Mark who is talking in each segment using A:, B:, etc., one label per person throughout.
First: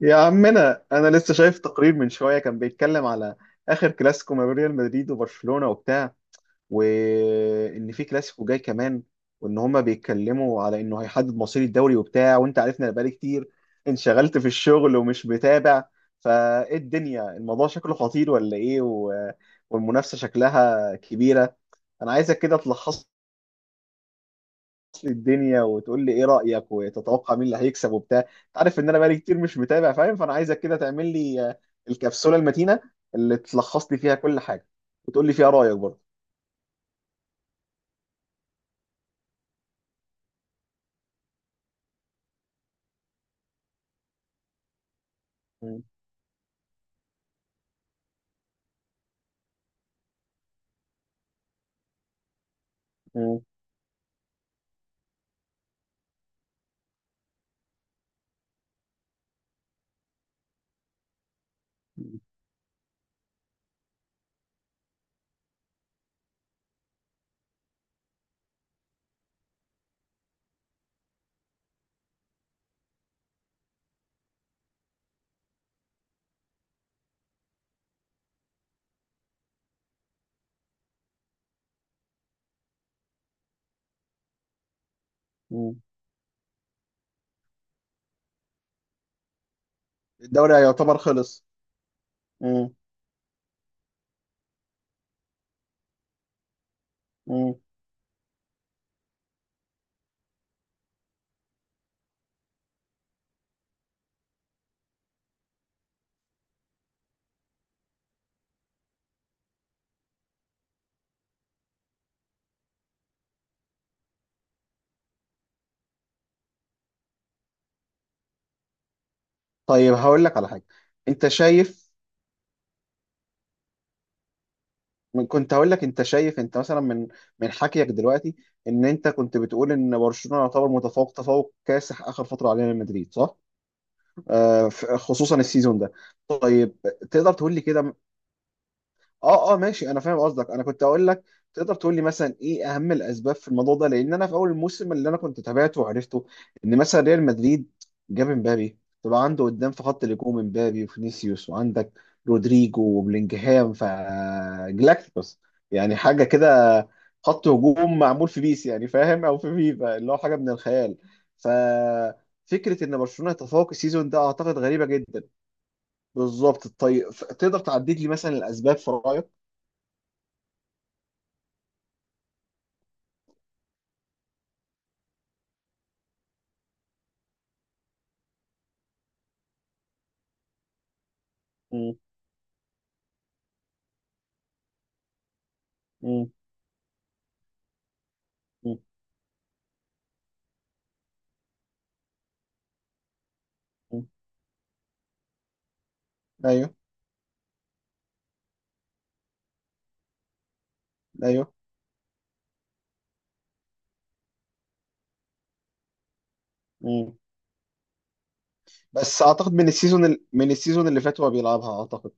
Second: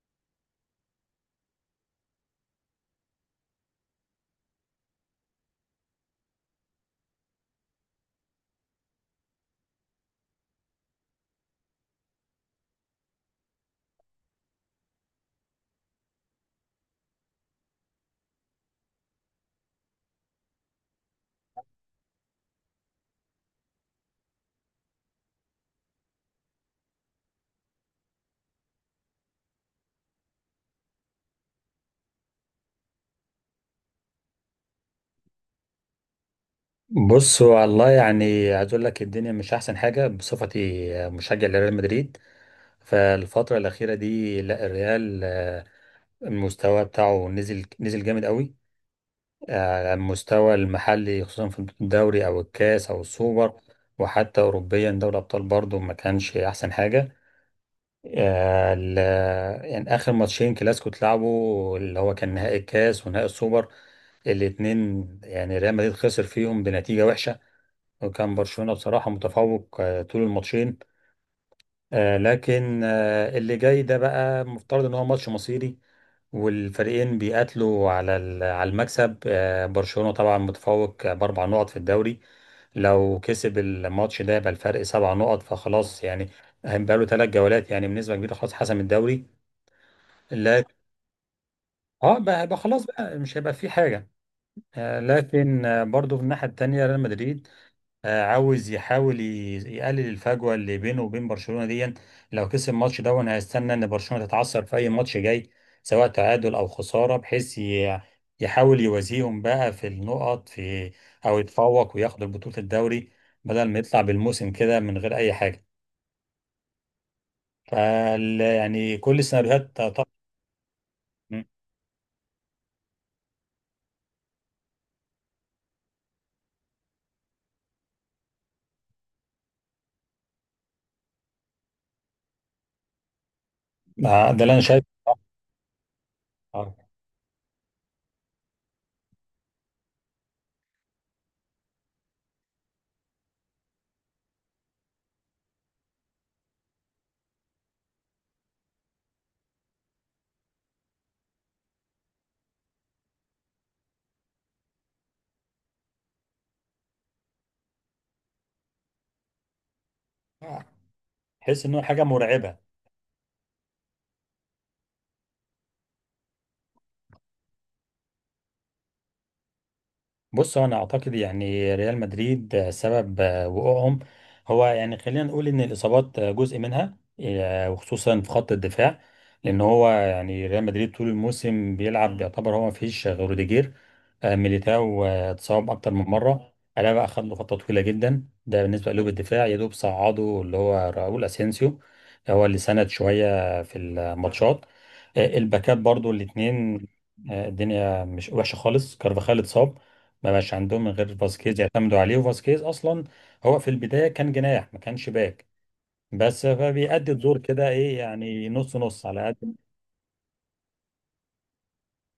A: يا عمنا، انا لسه شايف تقرير من شويه كان بيتكلم على اخر كلاسيكو ما بين ريال مدريد وبرشلونه وبتاع، وان في كلاسيكو جاي كمان، وان هما بيتكلموا على انه هيحدد مصير الدوري وبتاع. وانت عارفنا بقالي كتير انشغلت في الشغل ومش متابع، فايه الدنيا؟ الموضوع شكله خطير ولا ايه والمنافسه شكلها كبيره. انا عايزك كده تلخص لي الدنيا وتقول لي ايه رأيك وتتوقع مين اللي هيكسب وبتاع. انت عارف ان انا بقالي كتير مش متابع، فاهم؟ فانا عايزك كده تعمل لي الكبسولة المتينة اللي تلخص لي فيها كل حاجة وتقول لي فيها رأيك برضه.
B: بص، هو والله يعني عايز اقول لك الدنيا مش احسن حاجه بصفتي مشجع لريال مدريد. فالفتره الاخيره دي لا الريال
A: مم.
B: المستوى بتاعه نزل نزل جامد قوي على المستوى المحلي خصوصا في الدوري او الكاس او
A: مم.
B: السوبر. وحتى اوروبيا دوري الابطال برضو ما كانش احسن حاجه. آه، ال- يعني اخر ماتشين كلاسيكو اتلعبوا اللي هو كان نهائي الكاس ونهائي السوبر الاتنين، يعني ريال مدريد خسر فيهم بنتيجه وحشه، وكان برشلونة بصراحة متفوق طول الماتشين. لكن اللي جاي ده بقى مفترض ان هو ماتش مصيري والفريقين بيقاتلوا على المكسب. برشلونة طبعا متفوق ب4 نقط في الدوري. لو كسب الماتش ده يبقى الفرق 7 نقط،
A: مم.
B: فخلاص يعني هيبقى له 3 جولات، يعني بنسبة كبيرة خلاص حسم الدوري.
A: الدوري
B: لكن
A: يعتبر خلص.
B: اه بقى
A: مم.
B: خلاص بقى مش هيبقى في حاجة. لكن برضو في الناحية التانية ريال مدريد
A: مم.
B: عاوز يحاول يقلل الفجوه اللي بينه وبين برشلونه دي لو كسب الماتش ده، وانا هستنى ان برشلونه تتعثر في اي ماتش جاي سواء تعادل او خساره، بحيث يحاول يوازيهم بقى في النقط في، او يتفوق وياخد بطوله الدوري بدل ما يطلع بالموسم كده من غير اي حاجه. فال يعني كل السيناريوهات
A: طيب،
B: طبعا.
A: هقول لك على حاجة. انت شايف، كنت هقول لك، انت شايف انت مثلا من حكيك دلوقتي ان انت كنت بتقول ان برشلونة يعتبر متفوق تفوق كاسح اخر فترة علينا من مدريد، صح؟
B: ده اللي انا شايفه.
A: خصوصا السيزون ده.
B: طبعاً.
A: طيب، تقدر تقول لي كده. اه اه، ماشي، انا فاهم قصدك. انا كنت اقول لك، تقدر تقول لي مثلا ايه اهم الاسباب في الموضوع ده؟ لان انا في اول الموسم اللي انا كنت تابعته وعرفته ان مثلا ريال مدريد جاب امبابي. طبعا عنده قدام في خط الهجوم امبابي وفينيسيوس، وعندك رودريجو وبلينجهام، فجلاكتيكوس، يعني حاجه كده. خط هجوم معمول في بيس، يعني فاهم، او في فيفا، اللي هو حاجه من
B: آه.
A: الخيال. ف
B: حس انه حاجه مرعبه.
A: فكره ان برشلونه يتفوق السيزون ده اعتقد غريبه جدا. بالظبط. طيب، تقدر تعدد لي مثلا الاسباب في رايك؟
B: بص، هو انا اعتقد يعني ريال مدريد سبب وقوعهم هو يعني خلينا نقول ان الاصابات جزء منها وخصوصا في خط الدفاع. لان هو يعني ريال مدريد طول الموسم
A: مم.
B: بيلعب يعتبر هو ما فيش غير روديجير. ميليتاو اتصاب اكتر من
A: مم.
B: مره. الابا اخذ له فتره طويله جدا. ده
A: مم.
B: بالنسبه لقلوب الدفاع، يا دوب صعده اللي هو راؤول اسينسيو هو اللي سند شويه في
A: مم.
B: الماتشات. الباكات برضو
A: ايوه.
B: الاثنين، الدنيا مش وحشه خالص. كارفاخال اتصاب، ما بقاش عندهم من غير
A: ايوه.
B: فاسكيز يعتمدوا عليه، وفاسكيز اصلا هو في البدايه كان جناح، ما كانش باك، بس فبيأدي
A: مم.
B: الدور كده ايه، يعني نص نص
A: بس
B: على
A: اعتقد
B: قد.
A: من السيزون من السيزون اللي فات هو بيلعبها، اعتقد.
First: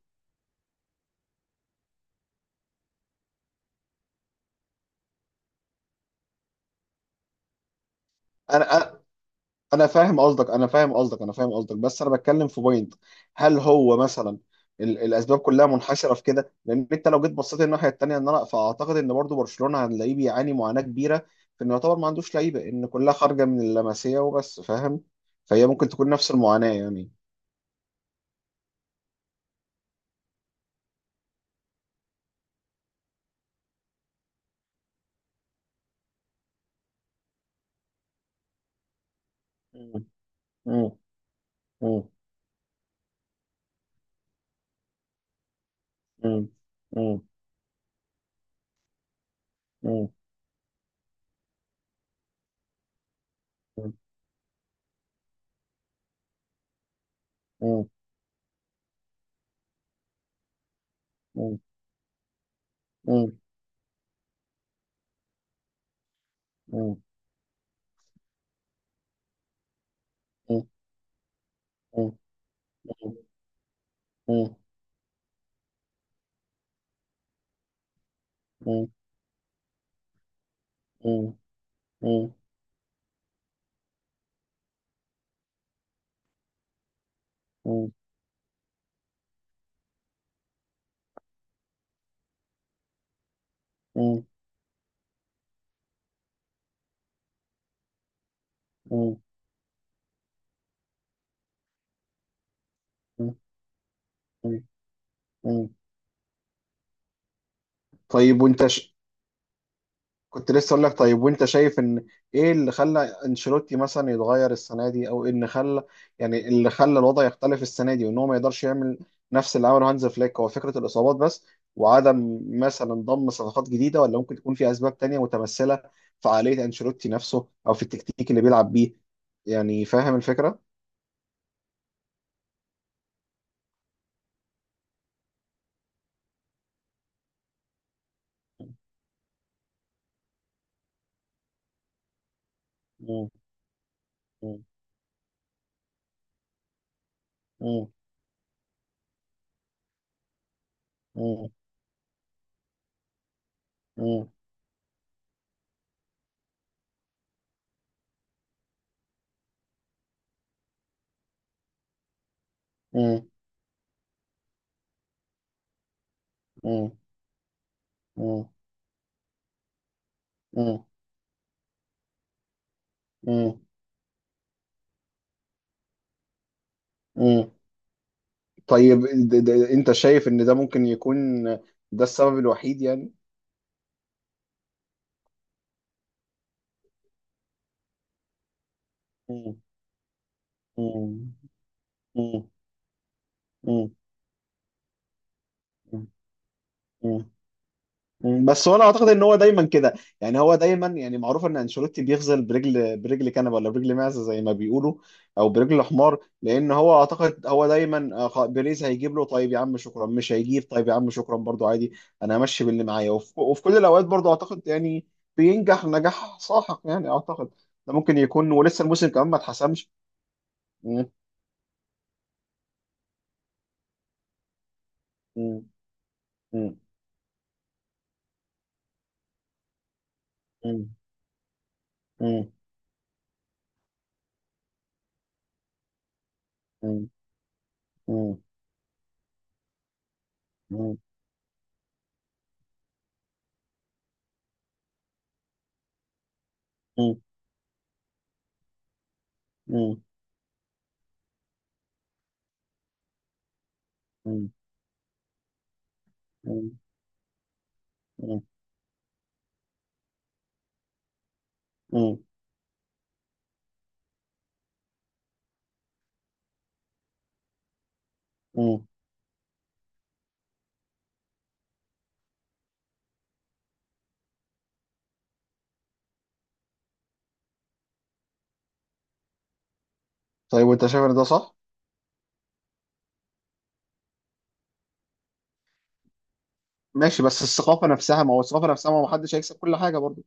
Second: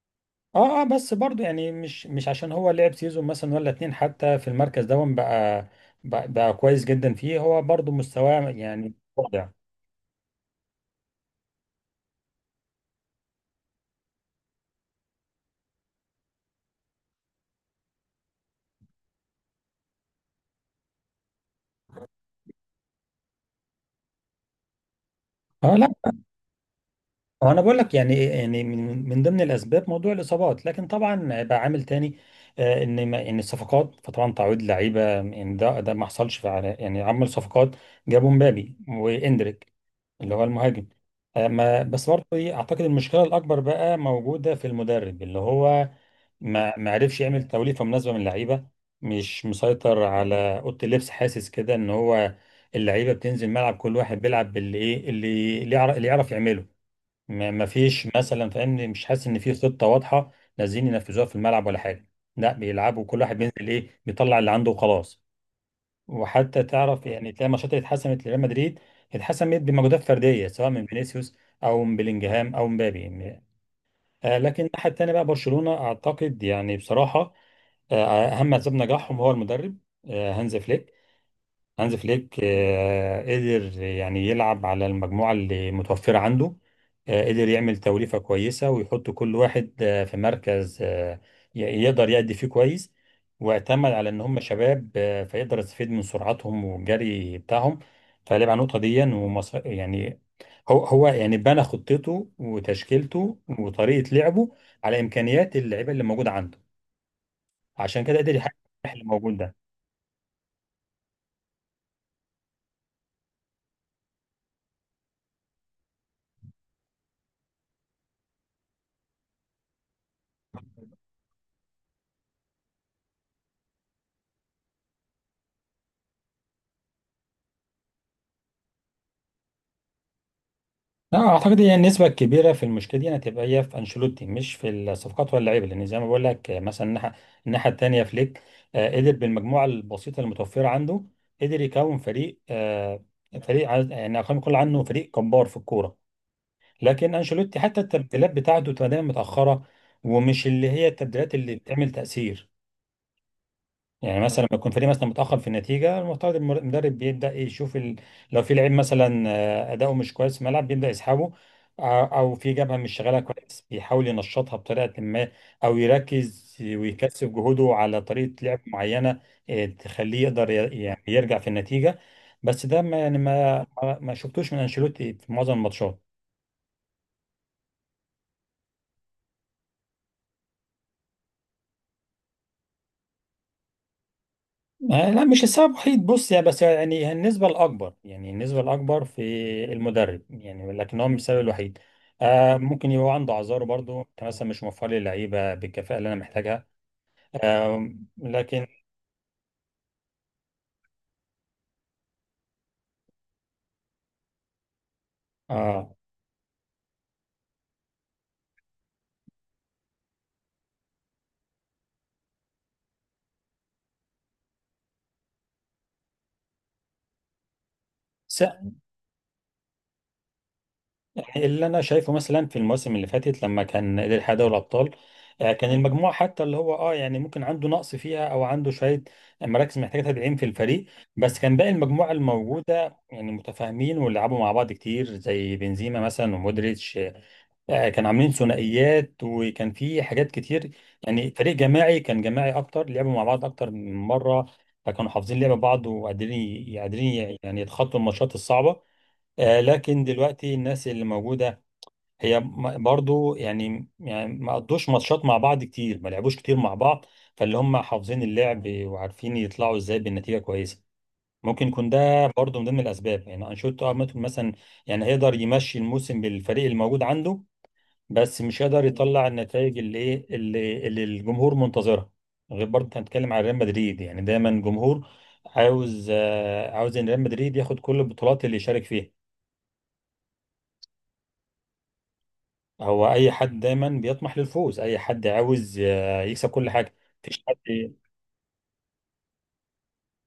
B: اه اه بس برضو يعني مش عشان هو لعب سيزون مثلا ولا اتنين حتى في المركز ده بقى بقى كويس جدا فيه، هو برضو مستواه
A: انا
B: يعني
A: انا
B: واضع.
A: أنا فاهم قصدك، انا فاهم قصدك، انا فاهم قصدك. بس انا بتكلم في بوينت. هل هو مثلا الاسباب كلها منحشره في كده؟ لان انت لو جيت بصيت الناحيه الثانيه، ان انا فاعتقد ان برضو برشلونه هنلاقيه بيعاني معاناه كبيره في انه يعتبر ما عندوش لعيبه، ان كلها خارجه من اللمسيه وبس، فاهم؟ فهي
B: اه لا،
A: ممكن تكون نفس المعاناه يعني.
B: هو انا بقول لك يعني من ضمن الاسباب موضوع الاصابات، لكن طبعا بقى عامل تاني. ان ما ان الصفقات، فطبعا تعويض لعيبه يعني ده ما حصلش فعلا يعني عمل صفقات. جابوا مبابي واندريك اللي هو المهاجم.
A: مم.
B: آه ما
A: مم.
B: بس برضو ايه اعتقد المشكله الاكبر بقى موجوده في المدرب اللي هو
A: مم.
B: ما عرفش
A: مم.
B: يعمل توليفه مناسبه من اللعيبه. مش مسيطر
A: مم.
B: على اوضه اللبس، حاسس كده ان هو اللعيبه بتنزل ملعب كل واحد بيلعب باللي ايه اللي يعرف يعمله. ما ما
A: مم.
B: فيش مثلا فاهمني، مش حاسس ان في خطه واضحه نازلين ينفذوها في
A: مم.
B: الملعب ولا حاجه. لا بيلعبوا كل
A: مم.
B: واحد بينزل ايه، بيطلع اللي عنده وخلاص. وحتى
A: مم.
B: تعرف يعني تلاقي ماتشات اللي اتحسمت لريال مدريد اتحسمت بمجهودات فرديه
A: مم.
B: سواء من فينيسيوس او من
A: مم.
B: بلينجهام او مبابي.
A: مم.
B: لكن الناحيه الثانيه بقى برشلونه، اعتقد يعني بصراحه اهم اسباب
A: مم. مم.
B: نجاحهم هو المدرب هانز فليك.
A: مم. مم.
B: قدر يعني يلعب على المجموعه اللي متوفره عنده قدر يعمل توليفه كويسه ويحط كل واحد في مركز يقدر يأدي فيه كويس. واعتمد على ان
A: مم.
B: هم شباب فيقدر يستفيد من سرعتهم والجري بتاعهم، فلعب على النقطه دي
A: مم.
B: يعني هو يعني بنى خطته
A: مم.
B: وتشكيلته وطريقه لعبه على امكانيات
A: مم.
B: اللعيبه اللي موجوده عنده، عشان كده قدر
A: طيب
B: يحقق
A: وانت
B: النجاح اللي موجود ده.
A: كنت لسه اقول لك، طيب وانت شايف ان ايه اللي خلى انشيلوتي مثلا يتغير السنه دي، او إيه اللي خلى يعني اللي خلى الوضع يختلف السنه دي، وان هو ما يقدرش يعمل نفس اللي عمله هانز فليك؟ هو فكره الاصابات بس، وعدم مثلا ضم صفقات جديده؟ ولا ممكن تكون في اسباب تانية متمثله في عقليه انشيلوتي نفسه او في التكتيك اللي بيلعب بيه؟ يعني فاهم الفكره؟
B: لا اعتقد هي النسبه الكبيره في المشكله دي هتبقى هي في انشيلوتي، مش في الصفقات ولا اللعيبه، لان زي ما بقول لك مثلا الناحيه الثانيه فليك قدر بالمجموعه البسيطه المتوفره عنده قدر يكون فريق
A: مم.
B: يعني خلينا نقول
A: مم.
B: عنه فريق جبار في الكوره. لكن انشيلوتي حتى
A: مم.
B: التبديلات بتاعته تبقى دايما متاخره، ومش اللي هي التبديلات
A: مم.
B: اللي بتعمل تاثير. يعني
A: مم.
B: مثلا لما يكون فريق مثلا متاخر في النتيجه، المفترض المدرب بيبدا يشوف لو في لعيب مثلا اداؤه مش كويس في الملعب بيبدا يسحبه، او في جبهه مش شغاله
A: مم.
B: كويس بيحاول ينشطها بطريقه ما، او يركز
A: مم.
B: ويكثف جهوده على طريقه لعب معينه تخليه يقدر
A: مم.
B: يعني يرجع في النتيجه. بس ده ما يعني
A: مم.
B: ما شفتوش من انشيلوتي في معظم الماتشات.
A: مم. طيب، انت شايف ان ده ممكن يكون ده السبب الوحيد يعني؟
B: لا، مش السبب الوحيد. بص يعني، بس يعني النسبة الأكبر في
A: مم.
B: المدرب، يعني لكن هو مش
A: مم.
B: السبب الوحيد.
A: مم.
B: ممكن يبقى عنده أعذاره
A: مم.
B: برضو، أنت مثلا مش موفر لي اللعيبة بالكفاءة اللي أنا محتاجها
A: مم.
B: آه لكن
A: بس هو انا اعتقد ان هو دايما كده، يعني هو دايما، يعني معروف ان انشيلوتي بيغزل برجل، برجل كنبه ولا برجل معزه زي ما بيقولوا، او برجل
B: آه
A: حمار. لان هو اعتقد هو دايما بيريز هيجيب له طيب يا عم شكرا، مش هيجيب طيب يا عم شكرا برضو عادي. انا همشي باللي معايا وفي كل الاوقات برضو، اعتقد يعني بينجح نجاح ساحق، يعني اعتقد. ده ممكن يكون، ولسه الموسم كمان ما اتحسمش. مم.
B: يعني اللي انا شايفه مثلا في المواسم اللي فاتت لما كان قدر يحقق دوري الابطال
A: مم.
B: كان المجموعه حتى اللي هو
A: مم.
B: يعني ممكن عنده نقص فيها، او عنده شويه مراكز محتاجه تدعيم في الفريق،
A: مم.
B: بس كان باقي المجموعه
A: مم.
B: الموجوده يعني متفاهمين ولعبوا مع بعض كتير زي بنزيما مثلا ومودريتش
A: مم.
B: كانوا عاملين
A: مم.
B: ثنائيات، وكان في حاجات كتير.
A: مم.
B: يعني فريق جماعي، كان جماعي اكتر، لعبوا مع بعض اكتر من مره، فكانوا حافظين لعب بعض وقادرين
A: مم.
B: قادرين يعني يتخطوا الماتشات الصعبه.
A: مم.
B: لكن دلوقتي الناس اللي موجودة هي برضو يعني ما قضوش ماتشات مع بعض كتير، ما لعبوش كتير مع بعض، فاللي هم حافظين
A: مم.
B: اللعب وعارفين يطلعوا ازاي بالنتيجه كويسه. ممكن يكون
A: مم.
B: ده برضو من ضمن الاسباب. يعني انشيلوتي ممكن مثلا يعني هيقدر يمشي الموسم بالفريق الموجود عنده، بس مش هيقدر
A: مم.
B: يطلع النتائج اللي الجمهور منتظرها. غير برضو إحنا هنتكلم عن ريال مدريد، يعني دايما الجمهور عاوز عاوز ان ريال مدريد ياخد كل البطولات اللي يشارك فيها.
A: طيب وانت شايف ان ده صح؟
B: هو اي حد دايما بيطمح للفوز، اي حد عاوز يكسب كل حاجه.
A: ماشي، بس
B: مفيش حد،
A: الثقافه نفسها، ما هو الثقافه نفسها، ما هو محدش هيكسب كل حاجه برضه.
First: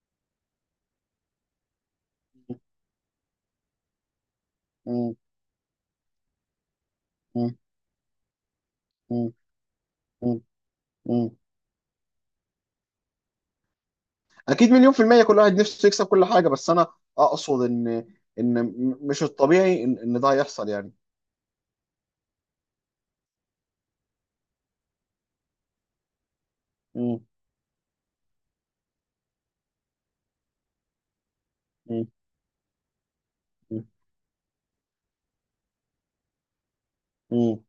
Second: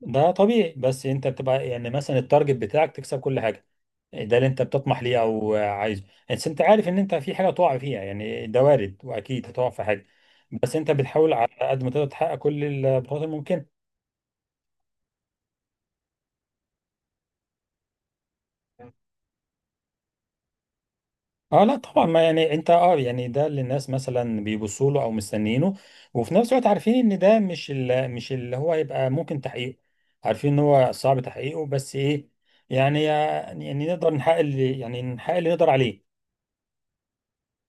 B: ده طبيعي، بس انت بتبقى يعني مثلا التارجت بتاعك تكسب كل حاجه، ده اللي انت بتطمح
A: مم.
B: ليه او عايزه. بس انت عارف ان انت في حاجه
A: مم.
B: تقع فيها، يعني ده وارد
A: مم.
B: واكيد هتقع في حاجه،
A: مم.
B: بس انت
A: مم.
B: بتحاول على قد ما تقدر تحقق كل البطولات الممكنه.
A: اكيد مليون في الميه كل واحد نفسه يكسب كل حاجه، بس انا اقصد ان ان مش الطبيعي ان, ده هيحصل يعني.
B: اه لا طبعا ما يعني انت يعني ده اللي الناس مثلا بيبصوا له او مستنيينه، وفي نفس الوقت عارفين ان
A: مم.
B: ده مش اللي هو يبقى ممكن تحقيقه، عارفين ان هو صعب تحقيقه، بس
A: مم.
B: ايه يعني يعني
A: مم.
B: يعني نقدر نحقق اللي نقدر عليه.
A: مم.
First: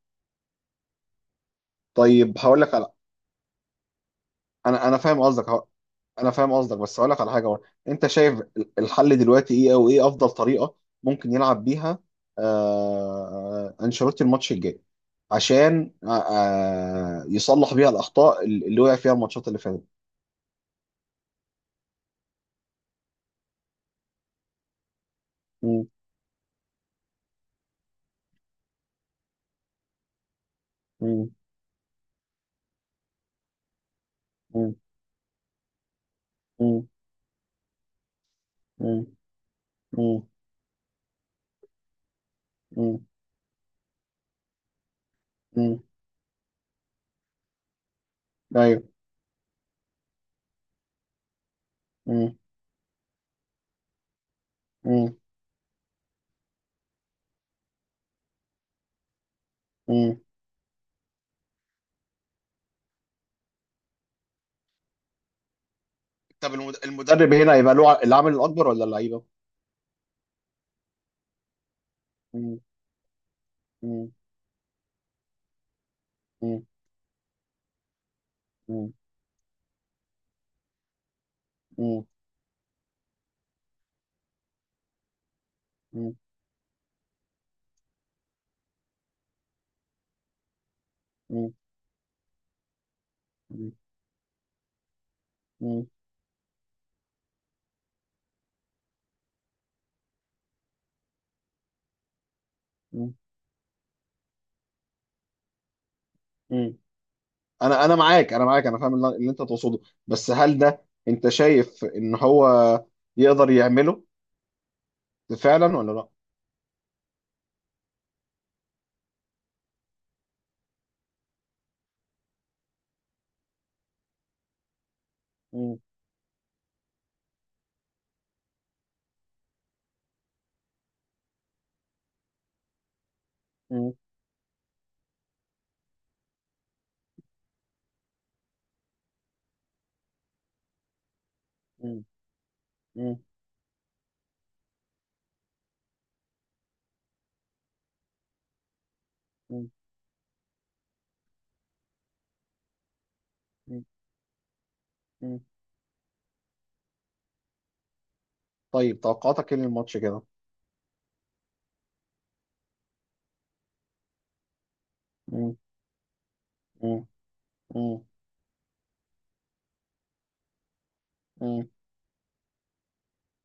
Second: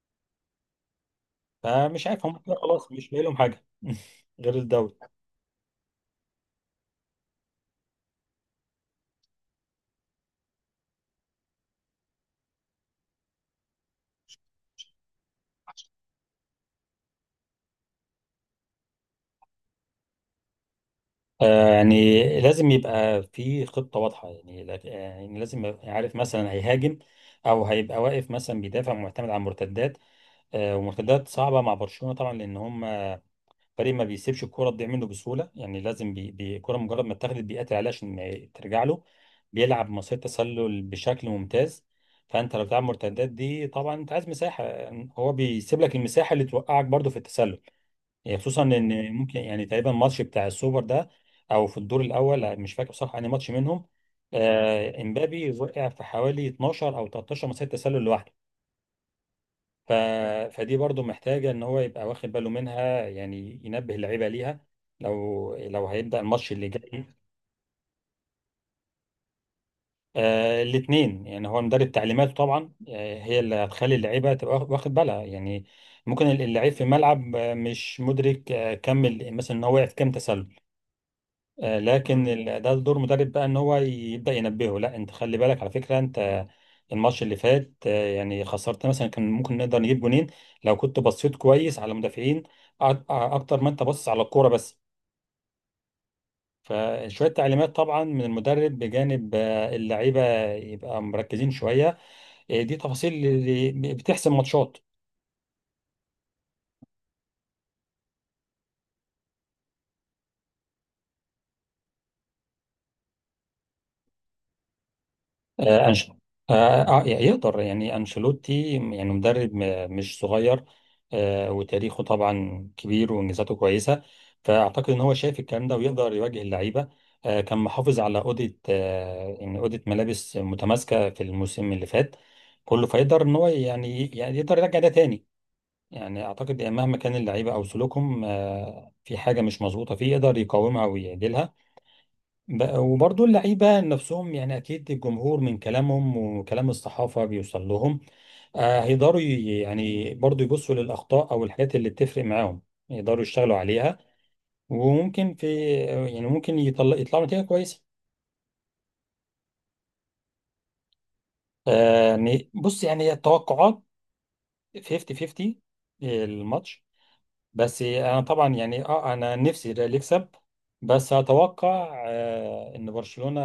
B: فمش عارف، هم
A: طيب،
B: كده
A: هقول لك على...
B: خلاص مش باقي لهم حاجه غير
A: انا
B: الدوري.
A: انا فاهم قصدك أهو. انا فاهم قصدك، بس اقول لك على حاجه برضه. انت شايف الحل دلوقتي ايه، او ايه افضل طريقه ممكن يلعب بيها انشيلوتي الماتش الجاي، عشان يصلح بيها الاخطاء اللي وقع فيها الماتشات اللي فاتت؟
B: يعني لازم يبقى في خطه واضحه، يعني يعني لازم يبقى
A: مم.
B: يعني عارف مثلا هيهاجم، او هيبقى واقف مثلا بيدافع معتمد على المرتدات ومرتدات
A: مم.
B: صعبه مع برشلونه طبعا. لان هم فريق ما بيسيبش الكرة
A: مم.
B: تضيع منه بسهولة، يعني لازم الكرة
A: مم.
B: مجرد ما اتاخدت بيقاتل عليها عشان ما ترجع له،
A: مم.
B: بيلعب مسيرة
A: مم.
B: تسلل بشكل ممتاز. فأنت لو بتلعب
A: مم.
B: مرتدات دي طبعا أنت عايز مساحة، هو
A: مم.
B: بيسيب لك المساحة اللي توقعك برضو في التسلل. يعني خصوصا
A: ايوه.
B: إن ممكن يعني تقريبا الماتش بتاع السوبر ده أو في الدور
A: مم.
B: الأول، مش فاكر بصراحة أنهي ماتش منهم،
A: مم.
B: امبابي وقع في حوالي 12 أو 13 مسيرة تسلل لوحده. ف...
A: مم.
B: فدي برضو محتاجة ان هو يبقى واخد باله منها، يعني ينبه اللعيبة ليها لو هيبدأ الماتش
A: طب
B: اللي جاي.
A: المدرب هنا هيبقى له العامل الاكبر ولا اللعيبه؟
B: الاثنين، يعني هو مدرب تعليماته
A: مم.
B: طبعا هي اللي هتخلي
A: مم.
B: اللعيبة تبقى واخد بالها، يعني ممكن
A: مم.
B: اللعيب في الملعب مش مدرك
A: مم.
B: مثلا ان هو وقع في كام تسلل،
A: مم.
B: لكن ده دور مدرب بقى ان هو يبدا ينبهه، لا انت خلي بالك على فكره
A: مم.
B: انت الماتش اللي فات يعني خسرت مثلا كان ممكن نقدر نجيب جونين لو كنت بصيت
A: مم.
B: كويس على المدافعين اكتر ما انت بص على الكوره بس.
A: مم.
B: فشويه تعليمات طبعا من المدرب بجانب اللعيبه يبقى مركزين شويه، دي تفاصيل
A: مم.
B: اللي بتحسم ماتشات.
A: مم. انا معاك، انا معاك، انا فاهم اللي انت تقصده. بس هل ده انت شايف ان هو يقدر يعمله فعلا
B: آه،
A: ولا لا؟
B: أنش... يقدر يعني أنشيلوتي، يعني مدرب مش صغير وتاريخه طبعا كبير وإنجازاته كويسة، فأعتقد إن هو شايف الكلام ده
A: مم.
B: ويقدر يواجه اللعيبة. كان محافظ على أوضة يعني أوضة ملابس متماسكة في الموسم اللي فات كله، فيقدر إن هو
A: مم.
B: يعني يقدر يرجع ده تاني. يعني أعتقد يعني مهما كان اللعيبة أو سلوكهم في حاجة مش مظبوطة فيه يقدر يقاومها ويعدلها.
A: مم. مم.
B: وبرضه اللعيبة نفسهم يعني أكيد الجمهور من كلامهم وكلام الصحافة بيوصل لهم. هيقدروا
A: مم.
B: يعني برضه يبصوا للأخطاء أو الحاجات اللي بتفرق معاهم، يقدروا يشتغلوا
A: مم.
B: عليها. وممكن
A: مم.
B: في، يعني ممكن يطلعوا نتيجة كويسة.
A: طيب، توقعاتك ايه للماتش كده؟
B: يعني بص يعني التوقعات 50
A: مم.
B: 50 الماتش.
A: مم.
B: بس
A: مم.
B: انا طبعا يعني انا نفسي الريال يكسب، بس
A: مم.
B: اتوقع ان برشلونة،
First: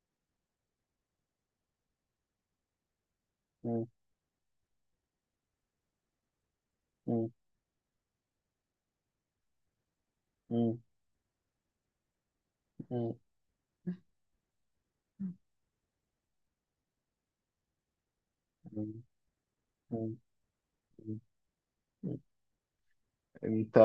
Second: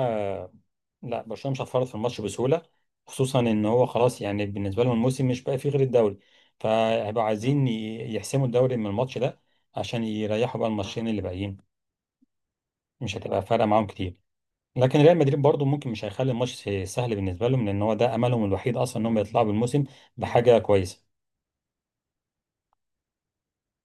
B: لا برشلونة مش هتفرط في الماتش بسهولة، خصوصا ان هو
A: مم.
B: خلاص يعني بالنسبة لهم الموسم مش بقى فيه غير الدوري، فهيبقوا
A: مم.
B: عايزين يحسموا الدوري من الماتش ده عشان يريحوا بقى
A: مم.
B: الماتشين اللي باقيين،
A: مم.
B: مش هتبقى فارقة معاهم كتير. لكن ريال مدريد برضو ممكن مش هيخلي الماتش سهل بالنسبة لهم، لان هو ده املهم الوحيد اصلا
A: مم.
B: انهم يطلعوا بالموسم بحاجة كويسة.
A: مم. انت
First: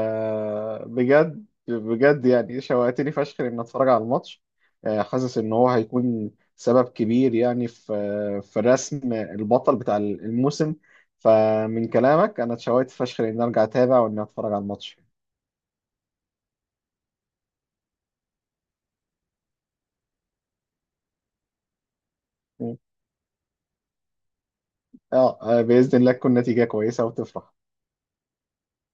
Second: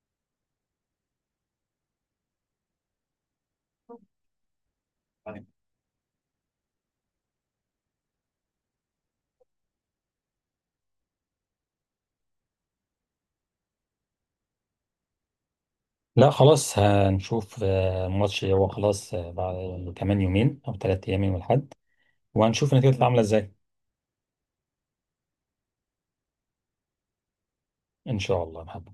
A: بجد بجد، يعني شوقتني فشخ ان اتفرج على الماتش. حاسس ان هو هيكون سبب كبير يعني في رسم البطل بتاع الموسم. فمن كلامك انا اتشوقت فشخ ان ارجع اتابع وان اتفرج على الماتش.
B: لا خلاص، هنشوف الماتش هو خلاص بعد كمان يومين او 3 ايام يوم الاحد، وهنشوف النتيجه هتبقى عامله ازاي.
A: اه باذن الله تكون نتيجه كويسه وتفرح.
B: ان شاء الله يا محمد.